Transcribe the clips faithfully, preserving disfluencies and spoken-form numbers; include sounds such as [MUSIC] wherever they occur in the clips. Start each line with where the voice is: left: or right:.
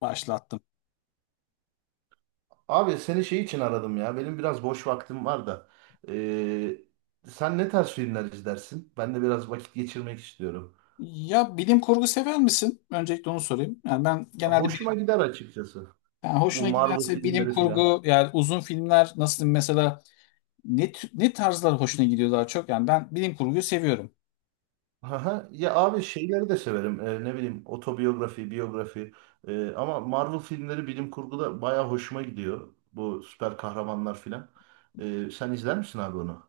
left: Başlattım.
right: Abi seni şey için aradım ya. Benim biraz boş vaktim var da. Ee, sen ne tarz filmler izlersin? Ben de biraz vakit geçirmek istiyorum.
left: Ya bilim kurgu sever misin? Öncelikle onu sorayım. Yani ben genelde bilim,
right: Hoşuma gider açıkçası.
left: yani
right: Bu
left: hoşuna
right: Marvel
left: giderse bilim
right: filmleri filan.
left: kurgu yani uzun filmler nasıl diyeyim mesela ne tü- ne tarzlar hoşuna gidiyor daha çok? Yani ben bilim kurguyu seviyorum.
right: Aha, ya abi şeyleri de severim. Ee, ne bileyim otobiyografi, biyografi. Ee, ama Marvel filmleri bilim kurguda baya hoşuma gidiyor. Bu süper kahramanlar filan. Ee, sen izler misin abi onu?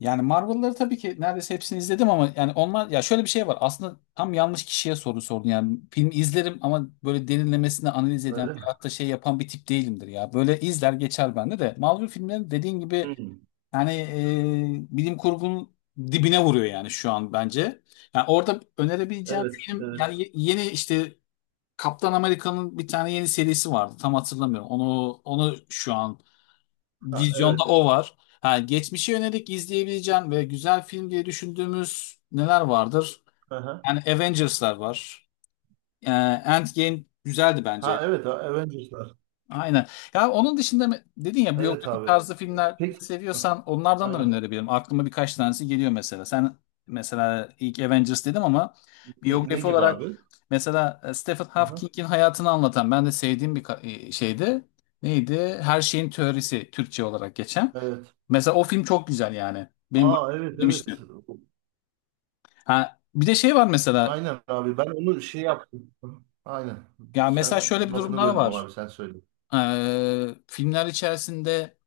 left: Yani Marvel'ları tabii ki neredeyse hepsini izledim ama yani onlar ya şöyle bir şey var. Aslında tam yanlış kişiye soru sordun. Yani film izlerim ama böyle derinlemesine analiz eden
right: Öyle mi?
left: veyahut da şey yapan bir tip değilimdir ya. Böyle izler geçer bende de. Marvel filmleri dediğin gibi
right: Hmm,
left: yani e, bilim kurgunun dibine vuruyor yani şu an bence. Yani orada önerebileceğim
right: evet,
left: film
right: evet.
left: yani ye- yeni işte Kaptan Amerika'nın bir tane yeni serisi vardı. Tam hatırlamıyorum. Onu onu şu an
right: Ha,
left: vizyonda
right: evet.
left: o var. Ha, geçmişe yönelik izleyebileceğin ve güzel film diye düşündüğümüz neler vardır?
right: Aha.
left: Yani Avengers'lar var. E, Endgame güzeldi bence.
right: Ha evet, Avengers'lar.
left: Aynen. Ya onun dışında mı- dedin ya
right: Evet
left: biyografik
right: abi.
left: tarzı filmler
right: Peki. Ah,
left: seviyorsan onlardan da
right: aynen.
left: önerebilirim. Aklıma birkaç tanesi geliyor mesela. Sen mesela ilk Avengers dedim ama
right: Ne, ne
left: biyografi
right: gibi
left: olarak
right: abi?
left: mesela e, Stephen
right: Aha.
left: Hawking'in hayatını anlatan ben de sevdiğim bir ka- e, şeydi. Neydi? Her şeyin teorisi Türkçe olarak geçen.
right: Evet.
left: Mesela o film çok güzel yani. Benim bu-
right: Aa evet
left: [LAUGHS]
right: evet.
left: demişti. Ha, bir de şey var mesela.
right: Aynen abi ben onu şey yaptım. Aha. Aynen.
left: Ya mesela
right: Sen
left: şöyle bir durum
right: lafını
left: daha
right: böldüm
left: var.
right: abi sen söyle.
left: Ee, filmler içerisinde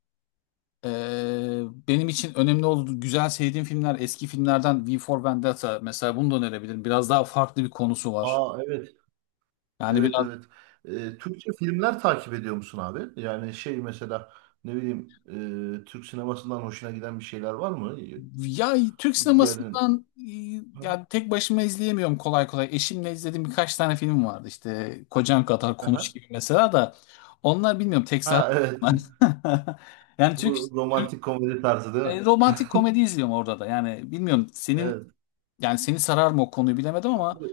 left: Ee, benim için önemli oldu. Güzel sevdiğim filmler eski filmlerden V for Vendetta mesela bunu da önerebilirim. Biraz daha farklı bir konusu var.
right: Aa evet.
left: Yani
right: Evet
left: biraz
right: evet. Ee, Türkçe filmler takip ediyor musun abi? Yani şey mesela ne bileyim e, Türk sinemasından hoşuna giden bir şeyler var mı?
left: ya Türk
right: Gelin.
left: sinemasından e,
right: Aha.
left: yani tek başıma izleyemiyorum kolay kolay. Eşimle izlediğim birkaç tane film vardı. İşte Kocan Kadar Konuş
right: Aha.
left: gibi mesela da onlar bilmiyorum tek sar-
right: Ha evet.
left: [LAUGHS]
right: [LAUGHS]
left: Yani Türk,
right: Bu
left: Türk
right: romantik komedi tarzı değil mi?
left: e, romantik komedi
right: [LAUGHS]
left: izliyorum orada da. Yani bilmiyorum senin
right: Evet.
left: yani seni sarar mı o konuyu bilemedim ama
right: Abi,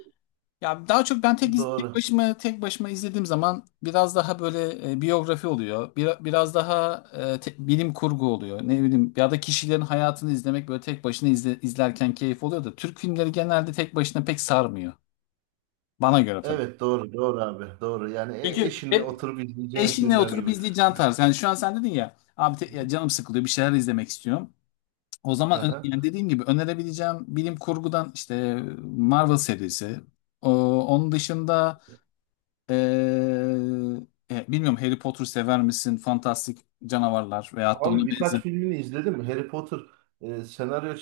left: ya daha çok ben tek, iz- tek
right: doğru.
left: başıma tek başıma izlediğim zaman biraz daha böyle e, biyografi oluyor. Bir- biraz daha e, te- bilim kurgu oluyor. Ne bileyim ya da kişilerin hayatını izlemek böyle tek başına izle- izlerken keyif oluyor da Türk filmleri genelde tek başına pek sarmıyor. Bana göre tabii.
right: Evet doğru doğru abi doğru yani e-
left: Çünkü
right: eşinle
left: hep
right: oturup izleyeceğim
left: eşinle
right: filmler
left: oturup
right: gibi.
left: izleyeceğin tarz. Yani şu an sen dedin ya abi te- ya canım sıkılıyor bir şeyler izlemek istiyorum. O zaman ö-
right: Aha.
left: yani dediğim gibi önerebileceğim bilim kurgudan işte Marvel serisi. O- onun dışında Ee, e, bilmiyorum Harry Potter sever misin? Fantastik canavarlar veyahut da
right: Abi
left: ona
right: birkaç
left: benzer.
right: filmini izledim. Harry Potter e, senaryo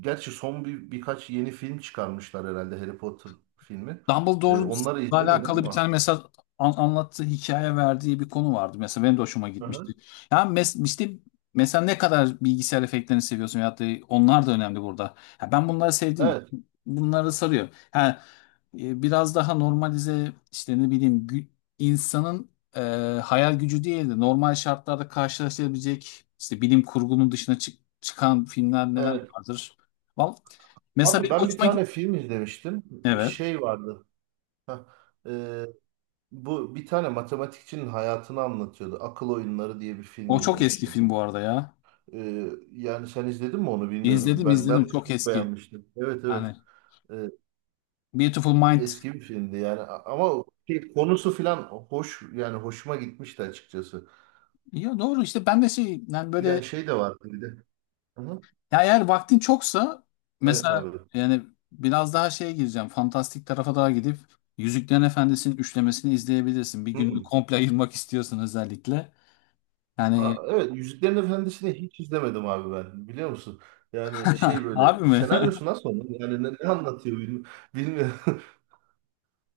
right: gerçi son bir birkaç yeni film çıkarmışlar herhalde Harry Potter filmi. E,
left: Dumbledore'un
right: onları izlemedim
left: alakalı bir tane
right: ama.
left: mesela an- anlattığı hikaye verdiği bir konu vardı. Mesela benim de hoşuma gitmişti.
right: Aha.
left: Yani mes işte mesela ne kadar bilgisayar efektlerini seviyorsun ya da onlar da önemli burada. Ya ben bunları sevdim.
right: Evet
left: Bunları sarıyor. Ha, e, biraz daha normalize işte ne bileyim gü- insanın e, hayal gücü değil de normal şartlarda karşılaşabilecek işte bilim kurgunun dışına çık- çıkan filmler neler
right: evet.
left: vardır. Vallahi, mesela
right: Abi
left: benim
right: ben bir
left: hoşuma
right: tane
left: git-
right: film izlemiştim.
left: Evet.
right: Şey vardı. Hah. E, Bu bir tane matematikçinin hayatını anlatıyordu. Akıl Oyunları diye bir film
left: O çok eski
right: izlemiştim.
left: film bu arada ya.
right: Ee, yani sen izledin mi onu bilmiyorum.
left: İzledim
right: Ben ben
left: izledim
right: onu
left: çok
right: çok
left: eski.
right: beğenmiştim. Evet evet.
left: Hani
right: Ee,
left: Beautiful Mind.
right: Eski bir filmdi yani A- ama şey, konusu filan hoş yani hoşuma gitmişti açıkçası.
left: Ya doğru işte ben de şey yani böyle
right: Yani şey de vardı bir de. Hı-hı.
left: ya eğer vaktin çoksa
right: Evet
left: mesela
right: abi.
left: yani biraz daha şeye gireceğim. Fantastik tarafa daha gidip Yüzüklerin Efendisi'nin üçlemesini izleyebilirsin. Bir günü
right: Hı.
left: komple ayırmak istiyorsun özellikle.
right: Ha,
left: Yani
right: evet Yüzüklerin Efendisi'ni hiç izlemedim abi ben. Biliyor musun? Yani şey
left: [LAUGHS] harbi
right: böyle
left: mi? [LAUGHS]
right: senaryosu nasıl onun? Yani ne, ne anlatıyor bilmi- bilmiyorum. [LAUGHS]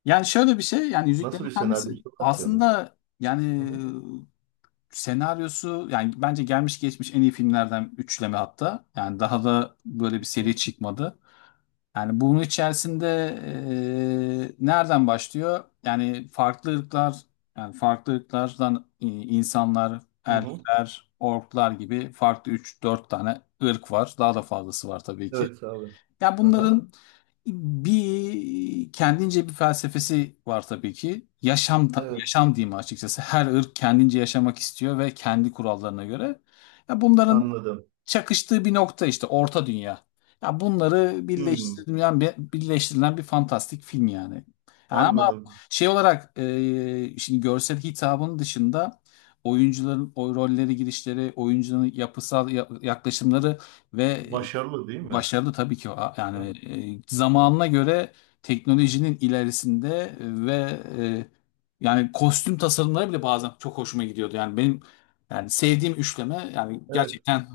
left: Yani şöyle bir şey yani Yüzüklerin
right: Nasıl bir
left: Efendisi
right: senaryosu var ki onun?
left: aslında yani
right: Hı-hı.
left: senaryosu yani bence gelmiş geçmiş en iyi filmlerden üçleme hatta. Yani daha da böyle bir seri çıkmadı. Yani bunun içerisinde eee, nereden başlıyor? Yani farklı ırklar, yani farklı ırklardan i- insanlar,
right: Hı-hı.
left: elfler, orklar gibi farklı üç dört tane ırk var. Daha da fazlası var tabii ki.
right: Evet abi.
left: Ya
right: Aha,
left: bunların bir kendince bir felsefesi var tabii ki. Yaşam ta-
right: evet
left: yaşam diyeyim açıkçası. Her ırk kendince yaşamak istiyor ve kendi kurallarına göre. Ya bunların
right: anladım.
left: çakıştığı bir nokta işte Orta Dünya. Ya bunları
right: Hı.
left: birleştirilen bir- birleştirilen bir fantastik film yani. Yani ama
right: Anladım.
left: şey olarak e, şimdi görsel hitabın dışında oyuncuların o rolleri girişleri, oyuncunun yapısal ya- yaklaşımları ve e,
right: Başarılı değil mi?
left: başarılı tabii ki o. Yani
right: Hı.
left: e, zamanına göre teknolojinin ilerisinde e, ve e, yani kostüm tasarımları bile bazen çok hoşuma gidiyordu. Yani benim yani sevdiğim üçleme yani
right: Evet.
left: gerçekten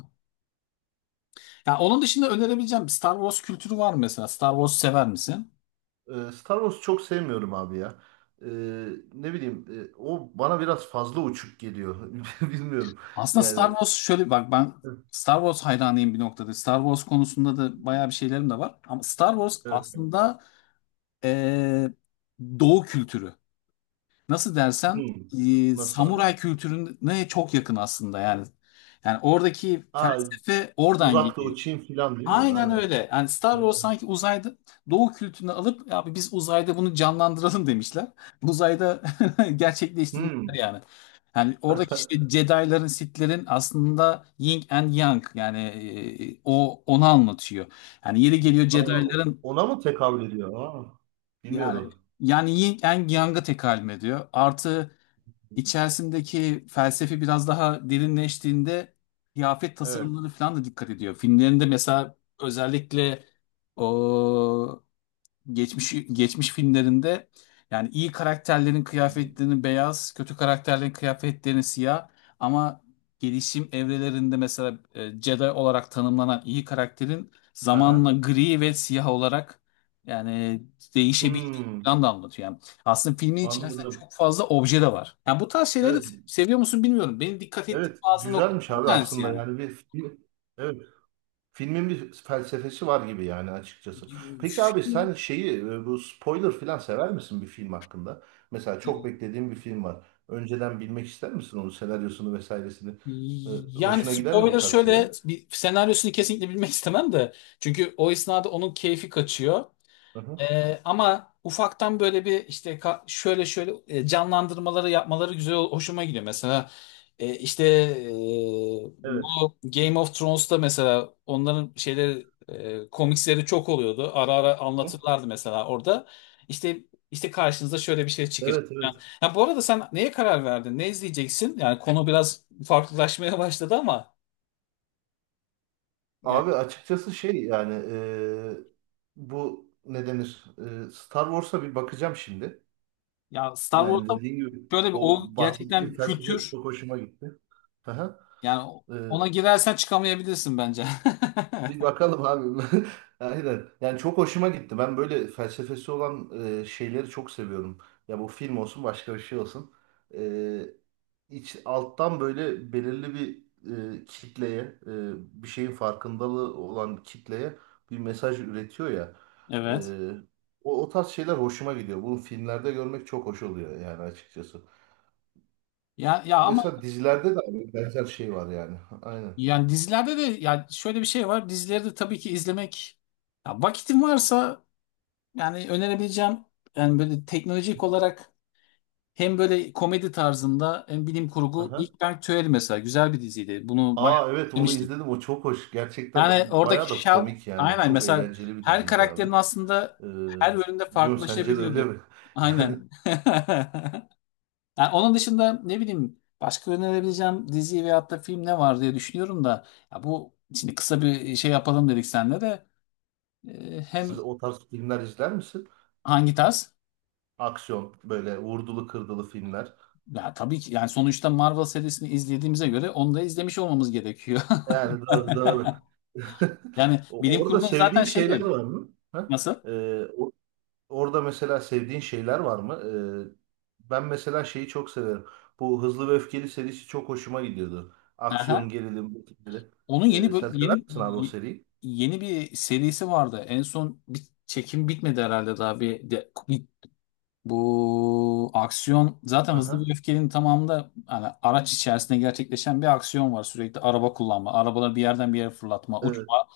left: yani onun dışında önerebileceğim Star Wars kültürü var mı mesela? Star Wars sever misin?
right: Ee, Star Wars'u çok sevmiyorum abi ya. Ee, Ne bileyim e, o bana biraz fazla uçuk geliyor. [LAUGHS] Bilmiyorum.
left: Aslında Star
right: Yani
left: Wars şöyle bak ben
right: evet.
left: Star Wars hayranıyım bir noktada. Star Wars konusunda da bayağı bir şeylerim de var. Ama Star Wars
right: Evet.
left: aslında e, Doğu kültürü. Nasıl dersen
right: Hmm.
left: e,
right: Nasıl abi?
left: samuray kültürüne çok yakın aslında yani. Yani oradaki
right: Aa,
left: felsefe oradan
right: uzak
left: geliyor.
right: doğu Çin filan değil mi?
left: Aynen
right: Aynen.
left: öyle. Yani Star
right: Şey,
left: Wars sanki uzayda Doğu kültürünü alıp abi biz uzayda bunu canlandıralım demişler. Uzayda [LAUGHS] gerçekleştirmişler
right: hmm.
left: yani. Yani oradaki işte Jedi'ların, Sith'lerin aslında Yin and Yang yani e, o onu anlatıyor. Yani yeri geliyor
right: Aa,
left: Jedi'ların
right: ona mı tekabül ediyor? Aa,
left: yani
right: bilmiyordum.
left: yani Yin and Yang'a tekalüm ediyor. Artı İçerisindeki felsefi biraz daha derinleştiğinde kıyafet
right: Evet.
left: tasarımları falan da dikkat ediyor. Filmlerinde mesela özellikle o geçmiş geçmiş filmlerinde yani iyi karakterlerin
right: Hı hı.
left: kıyafetlerinin beyaz, kötü karakterlerin kıyafetlerinin siyah ama gelişim evrelerinde mesela e, Jedi olarak tanımlanan iyi karakterin zamanla
right: Aha.
left: gri ve siyah olarak yani değişebildiğini
right: Hmm.
left: falan da anlatıyor. Yani aslında filmin içerisinde
right: Anladım.
left: çok fazla obje de var. Yani bu tarz şeyleri
right: Evet.
left: seviyor musun bilmiyorum. Benim dikkat ettiğim
right: Evet.
left: bazı noktalar
right: Güzelmiş
left: bir
right: abi
left: tanesi
right: aslında.
left: yani.
right: Yani bir, bir- evet. Filmin bir felsefesi var gibi yani açıkçası. Peki abi sen
left: Film-
right: şeyi e, bu spoiler falan sever misin bir film hakkında? Mesela çok beklediğin bir film var. Önceden bilmek ister misin onun senaryosunu vesairesini? E,
left: Yani
right: hoşuna gider mi bu
left: spoiler
right: tarz şeyler?
left: şöyle bir senaryosunu kesinlikle bilmek istemem de. Çünkü o esnada onun keyfi kaçıyor.
right: Hı hı.
left: Ee, ama ufaktan böyle bir işte ka- şöyle şöyle e, canlandırmaları yapmaları güzel hoşuma gidiyor. Mesela e, işte e,
right: Evet.
left: bu Game of Thrones'ta mesela onların şeyleri e, komiksleri çok oluyordu. Ara ara
right: Hı.
left: anlatırlardı mesela orada. İşte işte karşınıza şöyle bir şey çıkacak.
right: Evet
left: Yani
right: evet.
left: ha, bu arada sen neye karar verdin? Ne izleyeceksin? Yani konu biraz farklılaşmaya başladı ama yani
right: Abi açıkçası şey yani e, bu ne denir? E, Star Wars'a bir bakacağım şimdi.
left: ya Star
right: Yani
left: Wars'ta
right: dediğim gibi
left: böyle bir
right: o
left: o gerçekten
right: bahsettiğim
left: bir
right: felsefe
left: kültür
right: çok hoşuma gitti. Hı hı.
left: yani
right: E,
left: ona girersen çıkamayabilirsin bence.
right: bir
left: [LAUGHS]
right: bakalım abi. [LAUGHS] Aynen. Yani çok hoşuma gitti. Ben böyle felsefesi olan e, şeyleri çok seviyorum. Ya bu film olsun başka bir şey olsun. E, iç, alttan böyle belirli bir e, kitleye, e, bir şeyin farkındalığı olan kitleye bir mesaj üretiyor ya. E,
left: Evet.
right: O, o tarz şeyler hoşuma gidiyor. Bunu filmlerde görmek çok hoş oluyor yani açıkçası.
left: Ya ya ama
right: Mesela dizilerde de aynı benzer şey var yani. [LAUGHS] Aynen.
left: yani dizilerde de ya şöyle bir şey var. Dizileri de tabii ki izlemek ya vakitin varsa yani önerebileceğim yani böyle teknolojik olarak hem böyle komedi tarzında hem bilim kurgu Big
right: Aha.
left: Bang Theory mesela güzel bir diziydi. Bunu bayağı
right: Aa evet onu
left: izlemiştim.
right: izledim o çok hoş. Gerçekten
left: Yani
right: bayağı
left: oradaki
right: da
left: şal
right: komik yani.
left: aynen
right: Çok
left: mesela
right: eğlenceli bir
left: her
right: diziydi abi.
left: karakterin aslında
right: Ee,
left: her bölümde
right: Bilmiyorum sence de öyle
left: farklılaşabiliyordu.
right: mi?
left: Aynen. [LAUGHS] Yani onun dışında ne bileyim başka önerebileceğim dizi veyahut da film ne var diye düşünüyorum da ya bu şimdi kısa bir e, şey yapalım dedik senle de e,
right: [LAUGHS]
left: hem
right: Siz o tarz filmler izler misin?
left: hangi tarz?
right: Aksiyon böyle vurdulu kırdılı filmler.
left: Ya tabii ki yani sonuçta Marvel serisini izlediğimize göre onu da izlemiş olmamız gerekiyor.
right: Yani daha,
left: [LAUGHS]
right: daha... [LAUGHS]
left: Yani
right: O-
left: bilim
right: Orada
left: kurgu zaten
right: sevdiğin şeyler
left: şeydir.
right: var mı? Ha?
left: Nasıl?
right: Ee, o- orada mesela sevdiğin şeyler var mı? Ee, ben mesela şeyi çok severim. Bu Hızlı ve Öfkeli serisi çok hoşuma gidiyordu. Aksiyon,
left: Aha.
right: gerilim, bu tipleri.
left: Onun yeni
right: Ee,
left: böl-
right: sen sever
left: yeni
right: misin abi o seriyi?
left: yeni bir serisi vardı. En son bir çekim bitmedi herhalde daha bir de, bu aksiyon zaten Hızlı ve
right: Aha.
left: Öfkeli'nin tamamında hani araç içerisinde gerçekleşen bir aksiyon var. Sürekli araba kullanma, arabaları bir yerden bir yere fırlatma,
right: Evet.
left: uçma.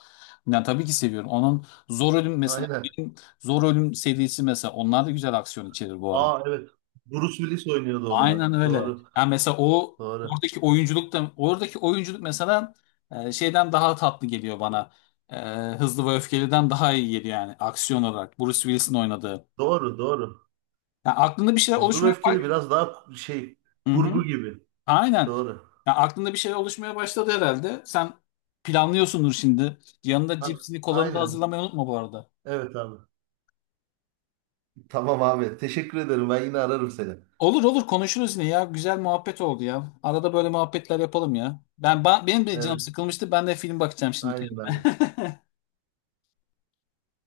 left: Yani tabii ki seviyorum. Onun Zor Ölüm mesela
right: Aynen.
left: benim Zor Ölüm serisi mesela onlar da güzel aksiyon içerir bu arada.
right: Aa evet. Bruce Willis oynuyordu onda.
left: Aynen öyle.
right: Doğru.
left: Yani mesela o
right: Doğru.
left: oradaki oyunculuk da oradaki oyunculuk mesela e, şeyden daha tatlı geliyor bana. E, Hızlı ve Öfkeli'den daha iyi geliyor yani aksiyon olarak. Bruce Willis'in oynadığı.
right: Doğru. Doğru.
left: Yani aklında bir şeyler
right: Hızlı ve
left: oluşmaya
right: Öfkeli biraz daha şey kurgu
left: hı
right: gibi.
left: aynen.
right: Doğru.
left: Ya aklında bir şey oluşmaya başladı herhalde. Sen planlıyorsundur şimdi. Yanında
right: A-
left: cipsini kolanı da
right: aynen.
left: hazırlamayı unutma bu arada.
right: Evet abi. Tamam abi. Teşekkür ederim. Ben yine ararım seni.
left: Olur olur konuşuruz yine ya. Güzel muhabbet oldu ya. Arada böyle muhabbetler yapalım ya. Ben, ben benim de canım
right: Evet.
left: sıkılmıştı. Ben de film bakacağım şimdi
right: Aynen abi.
left: kendime.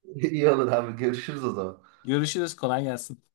right: [LAUGHS] İyi olur abi. Görüşürüz o zaman.
left: [LAUGHS] Görüşürüz. Kolay gelsin.